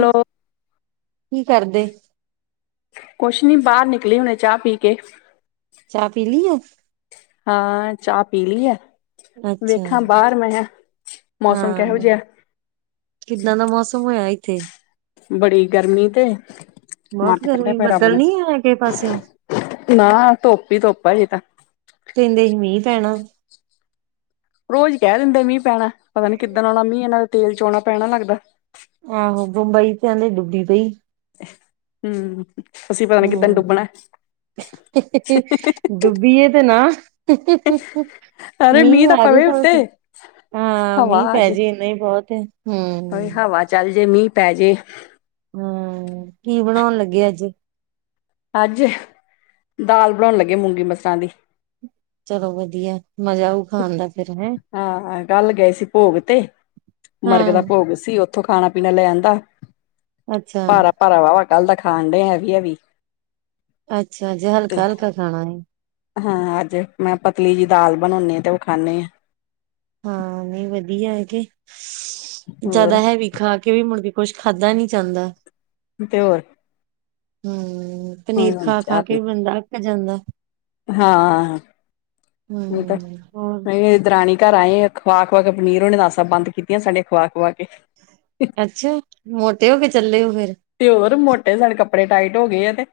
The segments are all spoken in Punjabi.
ਹੈਲੋ ਕੀ ਕਰਦੇ ਕੋਸ਼ ਨੀ ਬਾਰ ਨਿਕਲੀ ਹੁਨੇ ਚਾ ਪੀ ਕੇ। ਚਾ ਪੀ ਲੀ ਏ? ਹਾਂ, ਚਾ ਪੀ ਲੀ ਏ। ਅੱਛਾ ਵੇਖਾਂ, ਬਾਰ ਮੈਂ, ਮੌਸਮ ਕੈਹੋ ਹਾਂ ਜਿਹੈ। ਕਿੱਦਾਂ ਦਾ ਮੌਸਮ ਹੋਇਆ ਇੱਥੇ? ਬੜੀ ਗਰਮੀ ਤੇ ਬਹੁਤ ਵੱਟ ਕੱਢੇ ਗਰਮੀ ਪੇ ਰੱਬ ਬੱਦਲ ਨੇ। ਨੀ ਹੈ ਕਿਸੇ ਪਾਸਿਓ ਨਾ, ਧੁੱਪ ਹੀ ਧੁੱਪ ਐ ਅੱਜੇ ਤਾਂ। ਕਹੰਦੇ ਮੀਂਹ ਪੈਨਾ। ਰੋਜ ਕੈ ਦਿੰਦੇ ਮੀਂਹ ਪੈਣੈ। ਪਤਾ ਨੀ ਕਿੱਦਨ ਔਨਾ ਮੀਂਹ ਏਨਾਂ ਦਾ, ਤੇਲ ਚੋਣਾ ਪੈਣਾ, ਲੱਗਦੈ। ਆਹੋ, ਬੰਬਈ ਪਹੈਲੇ ਡੁੱਬੀ ਪਈ। ਹੂੰ? ਅਸੀਂ ਪਤਾ ਨੀ ਕਿੱਦਨ ਹਮ ਡੁੱਬਨੈ। ਡੁੱਬੀਏ ਤੇ ਨਾ ਅਰੇ ਮੀਂਹ ਹਜੇ ਪਵੇ ਤਾਂ ਉੱਤੇ ਔਥੇ ਹਾਂ ਮੀਂਹ ਪੈ ਜੇ ਏਨਾ ਹੀ ਬੋਹਤ ਐ। ਔਵੇਂ ਹਵਾ ਚੱਲ ਜੇ, ਮੀਂਹ ਪੈ ਜੇ ਕੀ ਬਨੌਣ ਲੱਗੇ, ਅੱਜ। ਅੱਜ, ਦਾਲ ਬਨਾਣ ਲੱਗੀ ਆਂ ਮੂੰਗੀ ਮਸਰਾਂ ਦੀ। ਚਲੋ ਵਧੀਐ, ਮਜ਼ਾ ਆਊ। ਖਾਣ ਦਾ ਫਿਰ ਹੈ ਹਾਂ, ਕੱਲ ਗਏ ਸੀ ਭੋਗ ਤੇ। ਮਰਗੇ ਦਾ ਹਾਂ ਭੋਗ ਸੀ, ਔਥੇ। ਔ ਖਾਣਾ ਪੀਣਾ ਲੈ ਆਂਦਾ। ਅੱਛਾ। ਭਰਾ ਹੋਵਾ ਕੱਲ ਦਾ ਖਾਨ ਡੇਆ ਹੈਵੀ ਹੈਵੀ। ਅੱਛਾ ਜੀ ਤੇ ਹਲਕਾ ਹਲਕਾ ਖਾਨਾ ਏ। ਹਾਂ ਅੱਜ ਮੈਂ ਪਤਲੀ ਜੀ ਦਾਲ ਬਨਾਨੀ ਆ ਤੇ ਔਹ ਖਾਂਨੇ ਆਂ। ਹਾਂ ਨਈ ਵਧੀਆ ਐ ਗੀ ਹੋਰ ਜਿਆਦਾ ਹੈਵੀ ਖਾ ਕੇ ਵੀ ਮੁੜ ਵੀ ਕੁੱਛ ਖਾਧਾ ਨੀ ਜਾਂਦਾ। ਤੇ ਔਰ ਹੂੰ ਪਨੀਰ ਹੁਣ ਖਾ ਖਾ ਚਾਹ ਕੇ ਵੀ ਪੀਤੀ ਬੰਦਾ ਅੱਕ ਜਾਂਦਾ। ਹਾਂ, ਇਹ ਤਾ ਹਮ ਹੋਰ ਹੈ ਦਰਾਨੀ। ਘਰ ਆਏ ਖਵਾ ਖਵਾ ਕੇ ਪਨੀਰ ਏ ਨਾਸਾਂ ਬੰਦ ਕੀਤੀਆਂ ਸਾਡੇ ਖੁਵਾ ਖਵਾ ਕੇ। ਅੱਛਾ ਮੋਟੇ ਔ ਕੇ ਚੱਲੇ ਔ ਫੇਰ। ਤੇ ਔਰ ਮੋਟੇ ਨਾਲ ਕੱਪੜੇ ਟਾਈਟ ਹੋ ਗਏ ਆ ਤੇ।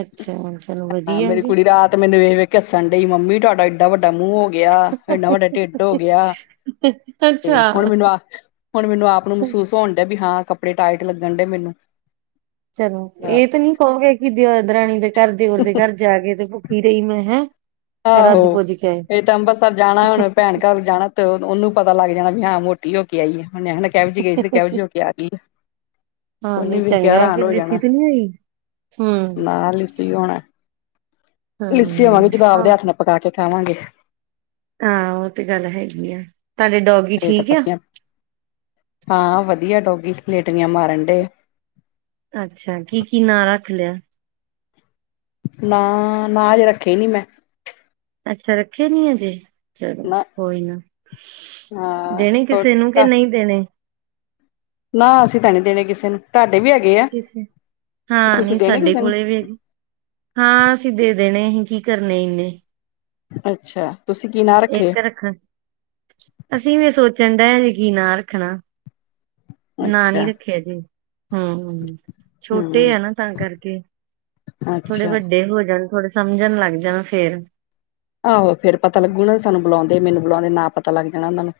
ਅੱਛਾ ਚਲੋ ਵਧੀਆ ਮੇਰੀ ਜੀ ਕੁੜੀ ਰਾਤ ਮੈਨੂੰ ਵੇਖ ਵੇਖ ਹਸਂਨ ਡਈ ਮੰਮੀ ਤੁਹਾਡਾ ਏਡਾ ਵੱਡਾ ਮੂੰਹ ਹੋ ਗਿਆ ਏਡਾ ਵੱਡਾ ਢਿੱਡ ਹੋ ਗਿਆ, ਤੇ ਅੱਛਾ ਹੁਨ ਮੈਨੂੰ ਆ ਹੁਨ ਮੈਨੂੰ ਆਪ ਨੂੰ ਮਹਿਸੂਸ ਹੋਨ ਡੇਆ ਵੀ ਹਾਂ ਕੱਪੜੇ ਟਾਈਟ ਲੱਗਨ ਡੇ ਮੈਨੂੰ। ਚਲੋ, ਇਹ ਤੇ ਨੀ ਕਹੋਗੇ ਕਿ ਦਰਾਣੀ ਦੇ ਘਰ ਦਿਓਰ ਦੇ ਘਰ ਜਾ ਕੇ ਤੇ ਕੀ ਰਹੀ ਮੈਂ ਹੈਂ। ਰੱਜ ਆਹੋ, ਪੁੱਜ ਕੇ ਆਏ ਹਜੇ ਤਾਂ ਅੰਬਰਸਰ ਜਾਣਾ ਹੁਣ ਭੈਣ ਘਰ ਜਾਣਾ ਤੇ, ਉਹਨੂੰ ਪਤਾ ਲੱਗ ਜਾਣਾ ਵੀ ਹਾਂ ਮੋ ਹੋ ਕੇ ਆਈ ਏ ਉਹਨੇ ਕਹਿਣਾ ਕਿਹੋ ਜਿਹੀ ਗਈ ਸੀ, ਤੇ ਕਿਹੋ ਜੀ ਹੋਕੇ ਆ ਗਈਏ। ਹਾਂ ਓਨੇ ਨਹੀਂ ਵੀ ਵੇਖ ਕੇ ਚੰਗਾ ਕਿ ਹੈਰਾਨ ਹੋ ਲੱਸੀ ਜਾਣਾ, ਤੇ ਨੀ ਹੋਈ ਹਮ ਨਾਲ ਹੀ ਸੀ ਹੋਣਾ ਹੂੰ, ਲੱਸੀ ਹੋਵਾਂਗੇ ਜਦੋਂ ਆਪਦੇ ਹੱਥ ਨਾਲ ਪਕਾ ਕੇ ਖਾਵਾਂਗੇ। ਹਾਂ, ਉਹ ਤੇ ਗੱਲ ਹੈਗੀ ਐ ਤੁਹਾਡੇ ਡੋ ਤੇਰੀਆਂ ਤਾਂ ਪੱਕੀਆਂ, ਹਾਂ ਵਧੀਆ ਡੋਗੀ ਲੇਟੀਆਂ ਮਾਰਨ ਡੇ ਅੱਛਾ, ਕੀ-ਕੀ ਨਾਂ ਰੱਖ ਲਿਆ। ਨਾ ਨਾ ਹਜੇ ਰੱਖੇ ਨੀ ਮੈਂ, ਅੱਛਾ, ਰੱਖੇ ਨੀ ਅਜੇ ਚਲੋ ਨਾ ਕੋਈ ਨਾ, ਹਾਂ ਦੇਣੇ ਹੋਰ ਕਿਸੇ ਨੂੰ ਕਿ ਨਈ ਦੇਣੇ ਨਾ, ਅਸੀਂ ਤਾਂ ਨੀ ਦੇਣੇ ਕਿਸੇ ਨੂੰ ਤੁਹਾਡੇ ਵੀ ਹੈ ਕਿਸੇ, ਹਾਂ ਨਈ ਸਾਡੇ ਕਿਸੇ ਨੂੰ ਕੋਲੇ ਵੀ ਹੈਗੀ। ਹਾਂ ਅਸੀਂ ਦੇ ਦੇਣੇ ਅਸੀਂ ਕੀ ਕਰਨੇ ਇੰਨੇ ਅੱਛਾ, ਤੁਸੀਂ ਕੀ ਨਾ ਇੱਕ ਰੱਖਣ, ਅਸੀਂ ਵੀ ਸੋਚਣ ਡਏ ਸੀਂ ਕੀ ਨਾ ਰੱਖਣਾ ਨਾ, ਨਈ ਅੱਛਾ ਰੱਖਿਆ ਜੀ। ਹੂੰ, ਛੋਟੇ ਹਮ ਆ ਨਾ ਤਾਂ ਕਰਕੇ ਥੋੜੇ ਅੱਛਾ ਵੱਡੇ ਹੋ ਜਾਣ ਥੋੜੇ ਸਮਝਣ ਲੱਗ ਜਾਣਾ ਫੇਰ ਆਹੋ ਫੇਰ ਪਤਾ ਲੱਗੂਗਾ, ਨਾ ਸਾਨੂੰ ਬੁਲਾਉਂਦੇ ਮੈਨੂੰ ਬੁਲਾਉਂਦੇ ਨਾ ਪਤਾ ਲੱਗ ਜਾਣਾ ਉਹਨਾਂ ਨੂੰ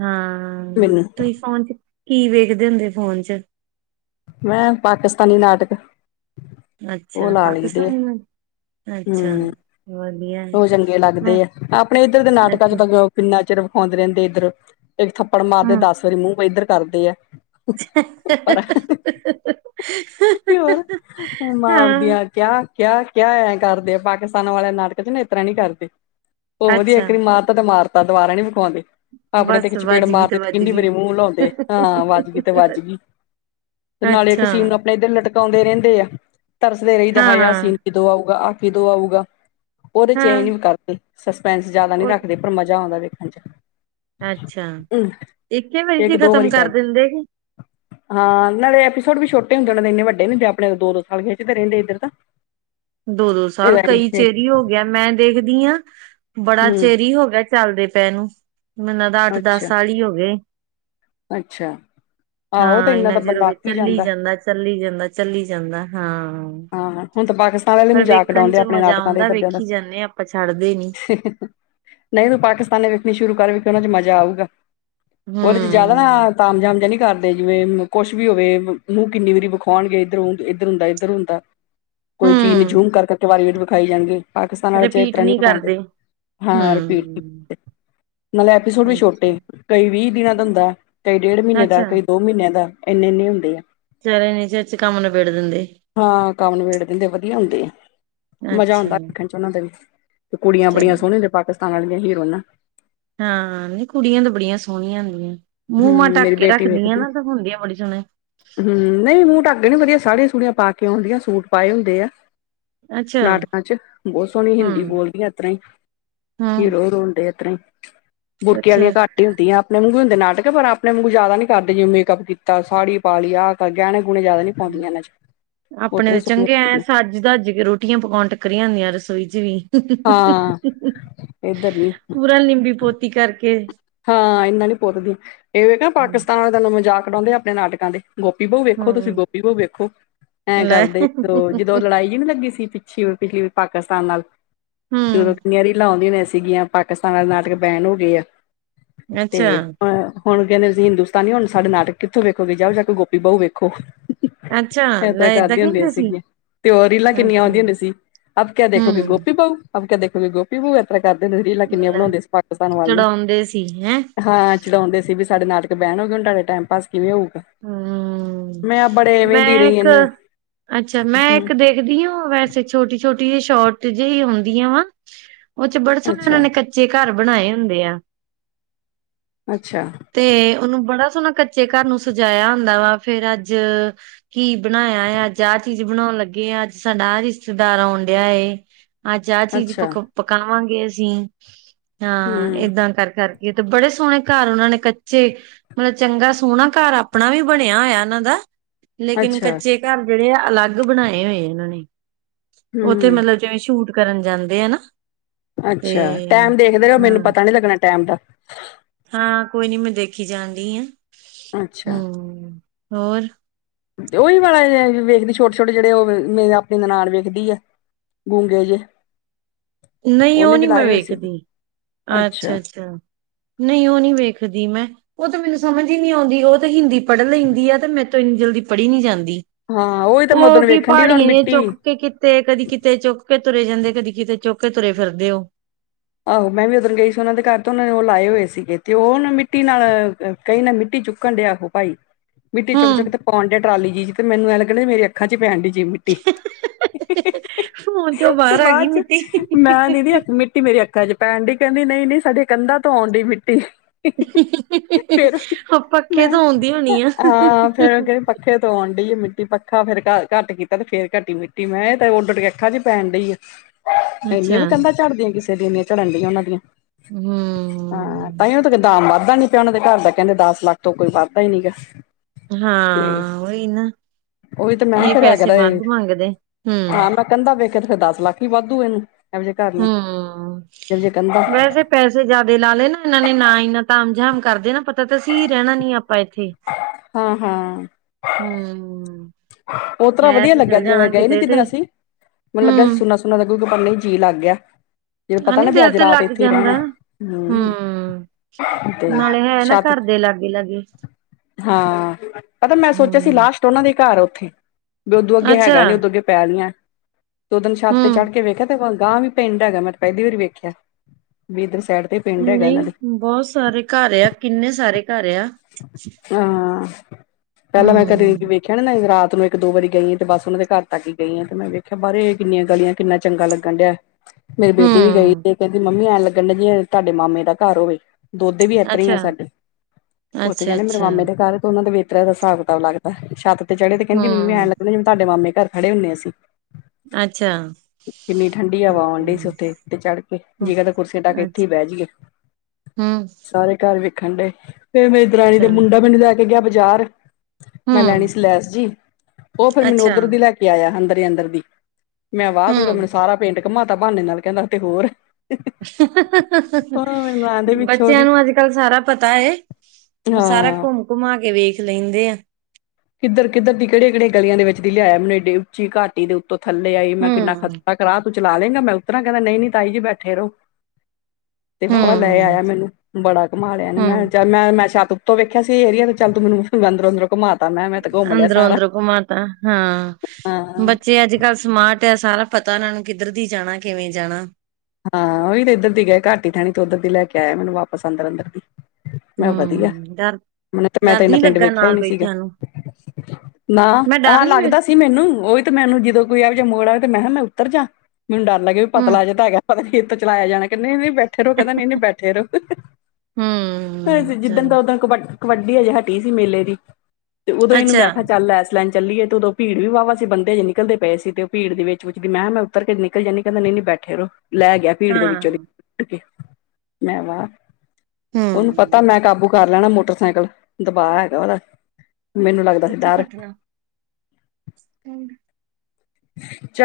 ਹਾਂ, ਮੈਨੂੰ ਤੁਸੀਂ ਫੋਨ ਚ ਕੀ ਵੇਖਦੇ ਹੁੰਦੇ ਫੋਨ ਚ? ਮੈਂ, ਪਾਕਿਸਤਾਨੀ ਨਾਟਕ। ਅੱਛਾ, ਪਾਕਿਸਤਾਨੀ ਮ ਹੂੰ ਹੈ ਉਹ ਚੰਗੇ ਲੱਗਦੇ ਮੈਂ ਆ, ਆਪਣੇ ਇੱਧਰ ਦੇ ਨਾਟਕਾਂ ਚ ਅੱਛਾ ਤਾਂ ਕਿੰਨਾ ਚਿਰ ਵਿਖਾਉਂਦੇ ਰਹਿੰਦੇ ਇੱਧਰ ਇੱਕ ਥੱਪੜ ਮਾਰਦੇ ਹਮ ਦਸ ਵਾਰੀ ਮੂੰਹ ਇੱਧਰ ਕਰਦੇ ਆ ਪਰ [inaudible] [inaudible] ਹੋਰ [inaudible] ਹਾਂ ਮਾਰਦੀਆਂ ਕਿਆ ਕਿਆ ਕਿਆ ਐ ਕਰਦੇ ਆ, ਪਾਕਿਸਤਾਨ ਵਾਲੇ ਨਾਟਕ ਚ ਏ ਤਰ੍ਹਾਂ ਨੀ ਕਰਦੇ। ਉਹ ਵਧੀਆ ਇੱਕ ਅੱਛਾ ਵਾਰੀ ਮਾਰਤਾ ਤੇ ਮਾਰਤਾ ਦੁਬਾਰਾ ਨੀ ਵਿਖਉਂਦੇ ਆਪਣੇ ਤੇ ਬਸ ਚਪੇੜ ਵੱਜ ਗਈ ਤੇ ਮਾਰਦੇ, ਵੱਜ ਕਿੰਨੀ ਗਈ ਵਾਰੀ ਮੂੰਹ ਹ- ਲਾਉਂਦੇ, ਹਾਂ ਵਾਜ ਗਿ ਤੇ ਵਾਜ ਗਈ ਤੇ ਨਾਲੇ, ਇੱਕ ਅੱਛਾ ਸੀਨ ਨੂੰ ਆਪਣੇ ਇੱਧਰ ਲਟਕਾਉਂਦੇ ਰਹਿੰਦੇ ਆ, ਤਰਸਦੇ ਰਹੀ ਦਹਾਇਆ ਇਹ ਹਾਂ ਸੀਨ ਕਿਦੋਂ ਆਊਗਾ, ਆ ਕਿਦੋਂ, ਆਊਗਾ ਉਹਦੇ ਚ ਇਹ ਹਾਂ ਨਹੀਂ ਕਰਦੇ ਸਸਪੈਂਸ ਜ਼ਿਆਦਾ ਨਹੀਂ ਉਹ ਰੱਖਦੇ, ਪਰ ਮਜ਼ਾ ਆਉਂਦਾ ਵੇਖਣ 'ਚ, ਅੱਛਾ, ਇੱਕੇ ਵਾਰੀ ਚ ਖ਼ਤਮ ਕਰ ਦਿੰਦੇ ਹੀ। ਹਾਂ ਨਾਲੇ ਐਪੀਸੋਡ ਵੀ ਛੋਟੇ ਹੁੰਦੇ, ਉਹ ਦੇ ਇਨੇ ਵੱਡੇ ਨਹੀਂ ਦੇ ਆਪਣੇ ਦੋ, -ਦੋ ਸਾਲ ਖਿੱਚਦੇ ਰਹਿੰਦੇ ਇੱਰ ਤਾਂ, ਦੋ -ਦੋ ਸਾਲ ਕਈ ਚੇਰੀ ਹੋ ਗਿਆ, ਮੈਂ ਦੇਖਦੀ ਹਾਂ ਬੜਾ ਹੂੰ ਚੇਰੀ ਹੋ ਗਿਆ ਚੱਲਦੇ ਪਏ ਨੂੰ ਮੈਨੂੰ ਲਗਦਾ ਤਾਂ ਅੱਠ - ਦਸ ਅੱਛਾ ਸਾਲ ਹੀ ਹੋ ਗਏ ਅੱਛਾ ਆਹੋ ਤੇ ਹਾਂ, ਇੰਨਾ ਇਹਨਾ ਤਾਂ ਬੰਦਾ ਚਿਰ ਅੱਕ ਚੱਲੀ ਹੀ ਜਾਂਦਾ ਚੱਲੀ ਜਾਂਦਾ, ਚੱਲੀ ਜਾਂਦਾ, ਹਾਂ, ਹਾਂ ਹੁਣ, ਤਾਂ ਪਾਕਿਸ ਐਵੇ ਪਰ ਮਜ਼ਾਕ ਵੇਖਣ ਉਡਾਉਂਦੇ ਆ, ਚ ਆਪਣੇ ਮਜ਼ਾ ਨਾਟਕਾਂ ਦੇ ਆਉਂਦਾ ਇਧਰ ਦੇ ਦਾ ਵੇਖੀ ਜਾਂਦੇ ਆ ਆਪਾਂ ਛੱਡਦੇ ਨੀ ਨਹੀਂ ਤੂੰ ਪਾਕਿਸਤਾਨ ਨੇ ਵੇਖਣੀ ਸ਼ੁਰੂ ਕਰ, ਵੇਖ ਉਹਨਾ ਚ ਮਜ਼ਾ ਆਊਗਾ, ਉਹਦੇ ਚ ਜ਼ਿਆਦਾ ਨਾ, ਹੂੰ ਤਾਮ ਜਾਮ ਜਾ ਨੀ ਕਰਦੇ ਜਿਵੇ, ਕੁਛ ਵੀ ਹੋਵੇ ਮੂੰਹ ਕਿੰਨੀ ਵਾਰੀ ਵਿਖਾਉਣਗੇ, ਇੱਧਰ -ਇੱਧਰ ਹੁੰਦਾ ਇੱਧਰ ਹੁੰਦਾ। ਕੋਈ ਚੀਜ਼ ਨੂੰ ਹੂੰ ਜੂਮ ਕਰਕੇ ਵਾਰੀ-ਵਾਰੀ ਵਿਖਾਈ ਜਾਣਗੇ। ਪਾਕਿਸਤਾਨ ਵਾਲੇ ਚ ਇਸ ਰਿਪੀਟ ਤਰਾ ਨਹੀ ਨਹੀਂ ਦੇਖੰਦੇ ਕਰਦੇ ਹੂੰ ਹਾ ਰਪੀਟ ਨਾਲੇ ਐਪੀਸੋਡ ਵੀ ਛੋਟੇ ਅੱਛਾ ਕਈ ਵੀਹ ਦਿਨਾਂ ਦਾ, ਹੁੰਦਾ ਕਈ ਡੇਢ ਮਹੀਨੇ ਦਾ, ਅੱਛਾ ਕਈ ਦੋ ਮਹੀਨਿਆਂ ਦਾ। ਇੰਨੇ-ਇੰਨੇ ਹੁੰਦੇ ਆ। ਜੀਦਾ ਏਨੀ ਚੀਰ ਕੰਮ ਨਬੇੜ ਦਿੰਦੇ ਹਾ ਨਬੇੜ ਦਿੰਦੇ ਵਧੀਆ ਹੁੰਦੇ ਆ, ਮਜ਼ਾ ਅੱਛਾ ਆਉਦਾ ਦੇਖਣ ਚ ਉਹਨਾਂ ਦੇ ਵੀ। ਤੇ ਕੁੜੀਆਂ ਚਲੋ ਬੜੀਆਂ ਸੋਹਣੀਆਂ ਹੁੰਦੀਆਂ ਪਾਕਿਸਤਾਨ ਵਾਲੀਆਂ, ਹੀਰੋਇਨ ਹਾਂ, ਨਹੀਂ! ਕੁੜੀਆਂ ਤਾਂ ਬੜੀਆਂ ਸੋਹਣੀਆਂ ਹੁੰਦੀਆਂ। ਹੂੰ ਮੂੰਹ ਮਾਂ ਢੱਕ ਮੇਰੀ ਕੇ ਰੱਖਦੀਆਂ ਨਾ, ਤੇ ਹੁੰਦੀਆ ਬੜੀ ਸੋਹਣੀਆਂ। ਹਮ, ਨਹੀਂ! ਮੂੰਹ ਢੱਕ ਕੇ ਨੀ, ਵਧੀਆ ਸਾੜੀਆਂ-ਸੂੜੀਆਂ ਪਾ ਕੇ ਆਉਂਦੀਆਂ, ਸੂਟ ਪਾਏ ਹੁੰਦੇ ਆ। ਅੱਛਾ ਨਾਟਕਾਂ 'ਚ ਬਹੁਤ ਸੋਹਣੀ ਹਿੰਦੀ ਹੂੰ ਬੋਲਦੀਆ, ਇਤਰ੍ਹਾਂ ਹੀ। ਹੂੰ ਹੀਰੋ ਹੁੰਦੇ ਇਸ ਤਰ੍ਹਾਂ ਹੀ ਬੁਰਕੀਆਂ ਅੱਛਾ ਵਾਲੀਆਂ ਘੱਟ ਹੁੰਦੀ ਆਪਣੇ ਵਾਂਗੂੰ ਹੀ, ਹੋਂਦੇ ਨਾਟਕ! ਪਰ ਆਪਣੇ ਵਾਂਗੂੰ ਜਾਦਾ ਨੀ ਕਰਦੇ, ਜਿਵੇਂ ਮੇਕਅਪ ਕੀਤਾ, ਸਾੜੀ ਪਾਲੀ ਆ ਕਰ ਗਹਿਣੇ-ਗੁਣੇ ਜ਼ਿਆਦਾ ਨੀ ਪਾਉਂਦੀਆਂ ਨੇ। ਆਪਣੇ ਤਾਂ ਚੰਗੇ ਐ, ਸੱਜ-ਦੱਜ ਕੇ ਰੋਟੀਆਂ ਪਕਾਉਣ ਟੱਕਰੀਆਂ ਹੁੰਦੀਆਂ ਰਸੋਈ 'ਚ ਵੀ। ਹਹ ਹਹ ਹਹ, ਹਾਂ ਇੱਧਰ ਨੀ ਪੂਰਾ ਲਿੰਬੀ-ਪੋਤੀ ਕਰਕੇ। ਹਾਂ, ਇੰਨਾ ਨੀ ਪੁੱਤਦੀ! ਇਹ ਵੀ, ਪਾਕਿਸਤਾਨ ਵਾਲੇ ਤੈਨੂੰ, ਮਜ਼ਾਕ ਉਡਾਉਂਦੇ ਆ ਆਪਣੇ ਨਾਟਕਾਂ ਦੇ। ਗੋਪੀ ਬਹੂ ਵੇਖੋ ਤੁਸੀਂ, ਹੂੰ ਗੋਪੀ ਬਹੂ ਵੇਖੋ! ਐਂ ਲੈ ਕਰਦੇ ਜਦੋਂ ਲੜਾਈ। ਨੀ ਲੱਗੀ ਸੀ ਪਿੱਛੇ, ਪਿਛਲੀ ਵਾਰੀ ਪਾਕਿਸਤਾਨ ਨਾਲ ਜਦੋਂ ਹੂੰ ਕਿੰਨੀਆਂ ਰੀਲਾਂ ਆਉਂਦੀਆਂ ਸੀਗੀਆਂ! ਪਾਕਿਸਤਾਨ ਵਾਲੇ ਨਾਟਕ ਬੈਨ ਹੋ ਗਏ ਆ। ਤੇ ਅੱਛਾ ਹੁਣ ਕਹਿੰਦੇ- ਤੁਸੀਂ ਹਿੰਦੁਸਤਾਨੀ ਹੁਣ ਸਾਡੇ ਨਾਟਕ ਕਿੱਥੋਂ ਵੇਖੋਗੇ? ਜਾਓ, ਜਾਂ ਕੇ ਗੋਪੀ ਬਹੂ ਵੇਖੋ! ਅੱਛਾ ਇਸ ਤਰ੍ਹਾਂ ਲੈ ਏਦਾਂ ਕਰਦਿਆਂ ਹੁੰਦੀਆਂ ਕਹਿੰਦੇ ਸੀ ਸੀਗੀਆਂ। ਤੇ ਉਹ ਰੀਲਾਂ ਕਿੰਨੀਆਂ ਅੱਛਾ ਆਉਂਦੀਆਂ ਹੁੰਦੀਆ ਸੀ, ਅਬ ਕਿਆ ਦੇਖੋਗੇ- ਹੂੰ ਗੋਪੀ ਬਹੂ? ਅਬ ਕਿਆ ਦੇਖੋਗੇ? ਗੋਪੀ ਬਹੂ! ਇਸ ਤ੍ਹਾਂ ਕਰਦੇ, ਰੀਲਾ ਕਿੰਨੀਆ ਬਣਾਉਂਦੇ ਸੀ ਪਾਕਿਸਤਾਨ ਵਾਲੇ! ਹਮ ਹਮ। ਹਾਂ, ਚੌਟੜੇ ਸੀ ਵੀ ਸਾਡੇ ਨਾਟਕ ਬਹਿਣ ਹੋ ਗਏ, ਹੁਣ ਤੁਹਾਡਾ ਟਾਈਮ-ਪਾਸ ਕਿਵੇਂ ਹੋਊਗਾ? ਹਮ! ਮੈਂ ਬੜੇ ਵੇਂਦੀ ਮੈਂ ਰਹੀ ਇੱਕ, ਇਹਨੂੰ ਅੱਛਾ, ਮੈਂ ਹੂੰ ਇੱਕ ਦੇਖ ਵੈਸੇ, ਛੋਟੀ-ਛੋਟੀ ਜੀ ਸ਼ੋਰਟ ਜਿਹੀ ਹੁੰਦੀਆ ਵਾ ਉਹਦੇ 'ਚ ਬੜੇ ਸੋਹਣੇ ਉਹਨਾਂ ਅੱਛਾ, ਨੇ ਕੇ ਕੱਚੇ ਘਰ ਬਣਾਏ ਹੁੰਦੇ ਆ। ਅੱਛਾ! ਤੇ ਉਹਨੂੰ ਬੜਾ ਸੋਹਣਾ ਕੱਚੇ ਘਰ ਨੂੰ ਸਜਾਇਆ ਹੁੰਦਾ ਵਾ। ਫੇਰ ਅੱਜ ਕੀ ਬਣਾਇਆ ਹੈ? ਅੱਜ ਆਹ ਚੀਜ਼ ਬਣਾਉਣ ਲੱਗੇ ਆ। ਅੱਜ ਸਾਡਾ ਏ ਰਿਸ਼ਤੇਦਾਰ ਆਉਣ ਡਿਆ ਐ। ਅੱਜ ਆਹ ਚੀਜ਼ ਅੱਛਾ ਪਕਾ ਪਕਾਵਾਂਗੇ ਅਸੀਂ, ਹਾਂ। ਹੂੰ ਏਦਾਂ ਕਰ-ਕਰ। ਤੇ ਬੜੇ ਸੋਹਣੇ ਘਰ ਉਹਨਾਂ ਨੇ ਕੱਚੇ ਮਤਲਬ, ਚੰਗਾ ਸੋਹਣਾ ਘਰ ਆਪਣਾ ਵੀ ਬਣਿਆ ਹੋਇਆ ਇਹਨਾਂ ਦਾ, ਲੇਕਿਨ ਅੱਛਾ ਕੱਚੇ ਘਰ ਜਿਹੜੇ ਆ, ਅਲੱਗ ਬਣਾਏ ਹੋਏ। ਇਹਨਾਂ ਨੇ ਉੱਥੇ ਹੂੰ ਮਤਲਬ ਜਿਵੇਂ ਸ਼ੂਟ ਕਰਨ ਜਾਂਦੇ ਹੈ ਨਾ। ਤੇ ਅੱਛਾ। ਟੈਮ ਦੇਖਦੇ ਰਹੋ, ਹਾਂ। ਮੈਨੂੰ ਪਤਾ ਨੀ ਲੱਗਣਾ ਟੈਮ ਦਾ। ਹਾਂ। ਕੋਈ ਨੀ, ਮੈਂ ਦੇਖੀ ਜਾਣ ਡਈ ਆਂ। ਹਾਂ। ਅੱਛਾ ਹਮ, ਹੋਰ ਉਹੀ ਵਾਲਾ ਵੇਖਦੀ, ਛੋਟੇ-ਛੋਟੇ ਜਿਹੜੇ ਉਹ ਆਪਣੀ ਨਨਾਨ ਵੇਖਦੀ ਆ। ਗੂੰਗੇ ਜੇ ਨਹੀਂ, ਉਹ ਉਹਨੇ ਵੀ ਨੀ ਮੈਂ ਲਾਏ ਹੋਏ ਸੀ ਵੇਖਦੀ। ਅੱਛਾ ਅੱਛਾ-ਅੱਛਾ। ਨਹੀਂ, ਉਹ ਨਹੀਂ ਵੇਖਦੀ ਮੈਂ। ਉਹ ਤਾਂ ਮੈਨੂੰ ਸਮਝ ਹੀ ਨਹੀਂ ਆਉਂਦੀ, ਉਹ ਤਾਂ ਹਿੰਦੀ ਪੜ੍ਹ ਲੈਂਦੀ ਆ ਤੇ ਮੇਰੇ ਤੋਂ ਇੰਨੀ ਜਲਦੀ ਪੜ੍ਹੀ ਨੀ ਜਾਂਦੀ। ਹਾਂ ਉਹੀ ਤਾਂ ਮੈਂ ਉਦਣ ਉਹ ਕੀ ਵੇਖਣ ਡੀ ਹੁਣ ਪਹਾੜੀਏ ਨੇ ਮਿੱਟੀ ਚੁੱਕ ਕਿਤੇ ਕਦੀ ਕਿਤੇ ਚੁੱਕ ਕੇ ਤੁਰੇ ਜਾਂਦੇ, ਕਦੀ ਕਿਤੇ ਚੁੱਕ ਕੇ ਤੁਰੇ ਫਿਰਦੇ ਉਹ। ਆਹੋ, ਮੈਂ ਵੀ ਉੱਧਰ ਗਈ ਸੀ। ਉਹਨਾਂ ਦੇ ਘਰ ਤੇ ਉਹਨਾ ਨੇ ਉਹ ਲਾਏ ਹੋਏ ਸੀਗੇ। ਤੇ ਉਹ ਮਿੱਟੀ ਨਾਲ ਕਈ ਨਾ ਮਿੱਟੀ ਚੁੱਕਣ ਡਿਆ ਉਹ ਭਾਈ। ਮਿੱਟੀ ਚੁੱਕ-ਚੁੱਕ ਹੂੰ ਤੇ ਪਾਉਣ ਡਿਆ, ਟਰਾਲੀ ਜੀ 'ਤੇ ਮੈਨੂੰ ਐਂ ਲੱਗਨ ਡਿਆ, ਮੇਰੀ ਅੱਖਾਂ 'ਚ ਪੈਣਡੀ ਰਈ ਮਿੱਟੀ। ਫੋਨ ਚੋਂ ਤੇ ਬਾਹਰ ਆ ਗਈ ਬਾਅਦ ਚ ਮੈਂ ਦੀਦੀ ਮਿੱਟੀ ਹੱਥ ਮਿੱਟੀ [unintelligible] ਮਿੱਟੀ ਮੇਰੀ ਅੱਖਾਂ 'ਚ ਪੈਣ ਡਈ, ਕਹਿੰਦੀ ਨਹੀਂ-ਨਹੀਂ ਸਾਡੀ ਕੰਧਾਂ ਤੋਂ ਆਉਣ ਡਈ ਮਿੱਟੀ। ਹੂੰ, ਹੂੰ, ਫੇਰ ਹੂੰ ਓ ਪੱਖੇ ਮੈਂ ਤੋਂ ਆਉਂਦੀ ਹੋਣੀ ਆ। ਹਾਂ ਫੇਰ ਕਹਿੰਦੀ ਪੱਖੇ ਤੋਂ ਆਉਣ ਡਈ ਆ ਮਿੱਟੀ, ਪੱਖਾ ਫੇਰ ਘ-ਘ, ਘੱਟ ਕੀਤਾ, ਤੇ ਫੇਰ ਘੱਟੀ ਮਿੱਟੀ। ਮੈਂ ਇਹ ਤਾ ਉੱਡ- ਉੱਡ ਕੇ ਅੱਖਾਂ 'ਚ ਪੈਣ ਡਈਆ। ਇੰਨੀਆਂ ਵੀ ਅੱਛਾ ਕੰਦਾਂ ਝੜਦੀਆਂ ਕਿਸੇ ਦੀਆਂ, ਇੰਨੀਆਂ ਝੜਨ ਦੀਆਂ ਉਹਨਾਂ ਦੀਆਂ। ਹਮ ਹਾਂ। ਤਾਂਹੀਓ, ਤਾਂ ਹਜੇ ਦਾਮ ਵੱਧਦਾ ਨੀ ਪਿਆ, ਉਹਨਾਂ ਦੇ ਘਰ ਦੇ ਕਹਿੰਦੇ, ਦਸ ਲੱਖ ਤੋਂ ਕੋਈ ਵੱਧਦਾ ਹੀ ਨੀਗਾ। ਹਾਂ, ਉਹੀ ਨਾ ਉਹੀ ਤੇ ਮੈਂ ਕਿਹਾ ਇਹ ਫੇਰ ਪੈਸੇ ਵੱਧ ਮੰਗਦੇ। ਹੂੰ ਕੰਧਾ ਵੇਖ ਕੇ 'ਤੇ ਫਿਰ ਦਸ ਲੱਖ ਵੀ ਵਾਧੂ, ਇਹਨੂੰ ਇਹੋ ਜਿਹੇ ਘਰ ਨੂੰ। ਹਮ ਜੇ ਕਹਿੰਦਾ ਵੈਸੇ ਪੈਸੇ ਜ਼ਿਆਦੇ ਲਾ ਲਏ ਨਾ ਇਹਨਾਂ, ਨੇ ਨਾ ਇੰਨਾ ਤਾਮਝਾਮ ਕਰਦੇ। ਨਾ ਪਤਾ ਤਾਂ ਸੀ, ਰਹਿਣਾ ਨੀ ਆਪਾਂ ਇੱਥੇ। ਹਾਂ-ਹਾਂ। ਹੂੰ ਉਹ ਤਰ੍ਹਾਂ ਵਧੀਆ ਲੱਗਿਆ, ਜਿਵੇਂ ਗਏ ਨੀ ਤੇ ਜਿੱਦਣ ਅਸੀਂ ਮੈਨੂੰ ਲੱਗਿਆ ਹਮ ਸੁਨਾ ਉਹਨਾਂ ਦਾ ਗੁਗ ਪਾਂਦੇ ਹੀ ਜੀ ਲੱਗ ਗਿਆ। ਜਿਵੇਂ ਪਤਾ ਆਨੀ ਨਾ ਵੀ ਦਿਲ ਅੱਜ 'ਤੇ ਰਾਤ ਲੱਗ ਇੱਥੇ ਹੀ ਰਹਿਣਾ ਜਾਂਦਾ, ਹੂੰ ਹਮ। ਤੇ ਨਾਲੇ ਹੈ ਨਾ, ਛੱਤ ਘਰ ਦੇ ਲੱਗ ਮਿਲਾਂਗੀ। ਹਾਂ, ਪਤਾ ਮੈਂ ਸੋਚਿਆ ਸੀ। ਹਮ ਲਾਸਟ ਇੱਕ ਤੇ ਉਹਨਾਂ ਦੇ ਘਰ ਉੱਥੇ ਵੀ, ਵੇ ਉਦੋਂ ਅੱਗੇ ਅੱਛਾ ਹੈਗਾ ਨੀ, ਉਦੋਂ ਅੱਗੇ ਪੈਲੀਆਂ ਐ। 'ਤੇ ਉਦਣ ਛੱਤ ਤੇ ਹਮ ਚੜ ਕੇ ਵੇਖਿਆ। 'ਤੇ ਗਾਂਹ ਵੀ ਪਿੰਡ ਹੈਗਾ, ਮੈਂ ਤੇ ਪਹਿਲੀ ਵਾਰੀ ਵੇਖਿਆ। ਬੀ ਇਧਰ ਸਾਈਡ ਤੇ ਪਿੰਡ ਹੈਗਾ ਇਹਨਾਂ ਨਹੀਂ, ਦੇ ਬਹੁਤ ਸਾਰੇ ਘਰ ਆ। ਕਿੰਨੇ ਸਾਰੇ ਘਰ ਆ। ਹਾਂ, ਪਹਿਲਾਂ ਮੈਂ ਕਦੀ ਹਮ ਵੇਖਿਆ ਨਹੀ ਰਾਤ ਤੇ ਮੈਂ ਇੱਕ-ਦੋ ਵਾਰੀ ਗਈ ਆ। ਤੇ ਬਸ ਉਹਨਾਂ ਦੇ ਘਰ ਤੱਕ ਹੀ ਗਈ ਆ। ਤੇ ਮੈਂ ਵੇਖਿਆ ਬਾਹਰ ਏ, ਇਹ ਕਿੰਨੀਆਂ, ਗਲੀਆਂ ਕਿੰਨਾ ਚੰਗਾ ਲੱਗਣ ਡਿਆ। ਮੇਰੀ ਬੇਟੀ ਵੀ ਗਈ, ਹਮ ਤੇ ਕਹਿੰਦੀ ਮੰਮੀ ਐ ਲੱਗਣ ਡੀਆ, ਜਿਵੇਂ ਤੁਹਾਡੇ ਮਾਮੇ ਦਾ ਘਰ ਹੋਵੇ। ਦੋਤੇ ਵੀ ਇਤਰਾ ਹੀ ਆ, ਅੱਛਾ ਸਾਡੇ ਉੱਥੇ ਅੱਛਾ ਜਾਣੇ ਅੱਛਾ ਮਾਮੇ ਦੇ ਘਰ ਤੇ ਉਹਨਾਂ ਦਾ ਵੇਤਰਾ ਦਾ ਸਾਬ। ਪਤਾ ਲਗਦਾ, ਛੱਤ ਤੇ ਚੜੇ ਤੇ ਕਹਿੰਦੀ ਮੰਮੀ ਐਂ ਹਮ ਲਗਦਾ, ਜਿਵੇਂ ਤੁਹਾਡੇ ਮਾਮੇ ਘਰ ਖੜੇ ਹੁੰਨੇ ਆ ਅਸੀਂ। ਅੱਛਾ। ਕਿੰਨੀ ਠੰਡੀ ਹਵਾ ਆਉਂਡੀਈ ਸੀ। ਹਮ ਉੱਥੇ ਤੇ ਚੜ੍ਹ ਕੇ ਜੀ ਕਰਦਾ, ਕੁਰਸੀਆਂ ਢਾਹ ਕੇ ਇੱਥੇ ਹੀ ਅੱਛਾ ਬਹਿ ਜਾਈਏ। ਹਮ ਸਾਰੇ ਘਰ ਵੀ। ਖੰਡੇ ਫੇਰ ਮੇਰੀ ਦਰਾਣੀ ਦਾ ਅੱਛਾ ਮੁੰਡਾ ਮੈਨੂੰ ਲੈ ਕੇ ਗਿਆ। ਬਾਜ਼ਾਰ ਮੈਂ ਹਮ ਲੈਣੀ ਸੀ ਲੈਸ ਜੀ ਓ ਫਿਰ ਮੈਨੂੰ ਅੱਛਾ ਉੱਧਰੋ ਦੀ ਲੈ ਕੇ ਆਇਆ। ਅੰਦਰ ਹੀ ਅੰਦਰ ਦੀ ਮੈਂ ਵਾਹ ਤੂੰ ਤਾਂ ਹਮ ਮੈਨੂੰ ਸਾਰਾ ਪਿੰਡ ਕੁਮਾਤਾ ਬਾਨੇ ਨਾਲ ਕਹਿੰਦਾ 'ਤੇ ਹੋਰ ਹਾਂ ਮੈਨੂੰ ਨਾਂ ਦੇ ਪਿੱਛੋਂ ਬੱਚੇਆਂ ਦੀ ਨੂੰ ਅੱਜ-ਕੱਲ ਸਾਰਾ ਪਤਾ ਏ ਹਾਂ ਘੁੰਮਾ ਕੇ ਵੇਖ ਲੈਂਦੇ ਆ ਕਿੱਧਰ-ਕਿੱਧਰ ਦੀ, ਕਿਹੜੀਆਂ-ਕਿਹੜੀਆਂ ਗਲੀਆਂ ਦੇ ਵਿੱਚ ਦੀ ਲਿਆਇਆ ਮੈਨੂੰ ਇਡੀ ਉੱਚੀ ਘਾਟੀ ਦੇ ਉੱਤੋਂ ਥੱਲੇ ਆਈ। ਮੈਂ ਕਿੰਨਾ ਹਮ ਖ਼ਤਰਾ ਰਾਹ ਤੂੰ ਚਲਾ ਲੇਗਾ, ਮੈਂ ਉਤਰਾਂ ਕਹਿੰਦਾ ਨਈ-ਨਈ ਤਾਈ ਜੀ ਬੈਠੇ ਰਹੋ। ਤੇ ਵਾਵਾ ਲੈ ਹਮ ਆਇਆ। ਮੈਨੂੰ ਬੜਾ ਘੁੰਮਾ ਲਿਆ ਇੰਨੇ ਹਮ ਮੈਂ ਕਿਹਾ ਚੱਲ। ਮੈਂ, ਮੈਂ ਛਤ ਉੱਤੋਂ ਵੇਖਿਆ ਸੀ, ਏਰੀਆ 'ਤੇ ਚੱਲ ਤੂੰ ਮੈਨੂੰ ਅੰਦਰੋ- ਅੰਦਰੋ ਘੁੰਮਾ ਤਾ ਅੰਦਰੋਂ-ਅੰਦਰੋਂ ਘੁੰਮਾ ਤਾ, ਹਾਂ ਬੱਚੇ ਅੱਜ-ਕੱਲ ਸਮਾਟ ਆ, ਸਾਰਾ ਪਤਾ ਉਨਾਂ ਨੂੰ ਕਿੱਧਰ ਦੀ ਜਾਣਾ ਕਿਵੇਂ ਜਾਣਾ। ਹਾਂ ਉਹੀ ਤੇ ਇੱਧਰ ਦੀ ਗਏ, ਘਾਟੀ ਥਾਣੀ ਤੇ ਉੱਧਰ ਦੀ ਲੈ ਕੇ ਆਇਆ। ਮੈਨੂੰ ਵਾਪਸ ਅੰਦਰ-ਅੰਦਰ ਦੀ ਮੈਂ ਵਧੀਆ, ਹਮ ਡਰ ਮਨਤ ਮੈਂ 'ਤੇ ਡਰ ਇਨ੍ਹਾਂ ਨੀ ਪਿੰਡ ਲੱਗਾ ਵੇਖਿਆ ਹੀ ਨਾਲ ਨਈ ਸੀਗਾ। ਬੈਠਿਆਂ ਨੂੰ ਨਾ, ਮੈਂ ਡਰ ਆਹਾਂ ਨੀ ਮ ਲੱਗਦਾ ਸੀ। ਕਿ, ਮੈਨੂੰ ਉਹੀ ਤੇ ਮੈਨੂੰ ਜਦੋਂ ਕੋਈ ਏਹੋ ਜਿਹਾ ਮੋੜ ਆਵੇ 'ਤੇ ਮੈਂ ਕਿਹਾ, ਮੈਂ ਉੱਤਰ ਜਾ ਮੈਨੂੰ ਡਰ ਲੱਗੇ, ਪਤਲਾ ਹਮ ਜਿਹਾ ਤਾਂ ਹੈਗਾ। ਮੈਂ ਕਿਹਾ ਇਹਤੋ ਚਲਾਇਆ ਜਾਣਾ ਕੇ ਨਈ ਨਈ ਬੈਠੇ ਰਹੋ ਕਹਿੰਦਾ ਨਈ-ਨਈ ਬੈਠੇ ਰਹੋ, ਹਮ ਜਿੱਦਣ ਚਲੋ ਦਾ ਉਦਾਂ ਕਬੱਡੀ ਕੱਬਡੀ ਅਜੇ ਹਟੀ ਸੀ, ਮੇਲੇ ਦੀ ਤੇ ਉਦੋਂ ਇਨੂੰ ਅੱਛਾ ਮੈਂ ਆਖਾ ਚੱਲ ਲੈਸ ਲੈਣ ਚੱਲੀਏ 'ਤੇ ਉਦੋਂ ਭੀੜ ਵੀ ਵਾਹਵਾ ਸੀ। ਬੰਦੇ ਹਜੇ ਨਿਕਲਦੇ ਪਏ ਸੀ, ਤੇ ਓ ਭੀੜ ਦੇ ਵਿੱਚ-ਵਿੱਚ ਦੀ ਮੈਂ, ਮੈਂ ਉੱਤਰ ਕੇ ਨਿਕਲ ਜਾਣੀ ਆ, ਕਹਿੰਦਾ ਨਈ-ਨਈ ਬੈਠੇ ਰੋ। ਲੈ ਗਿਆ ਭੀੜ ਦੇ ਹਾਂ ਵਿੱਚੋਂ ਦੀ, ਕਢ ਕੇ ਮੈਂ ਵਾਹ। ਹਮ ਉਨੂੰ ਪਤਾ ਮੈਂ ਕਾਬੂ ਕਰ ਲੈਣਾ, ਮੋਟਰਸਾਈਕਲ ਦਬਾਅ ਹੈਗਾ ਉਦਾ। ਮੈਨੂੰ ਲੱਗਦਾ ਸੀ ਡਰ। ਹੂੰ! ਚ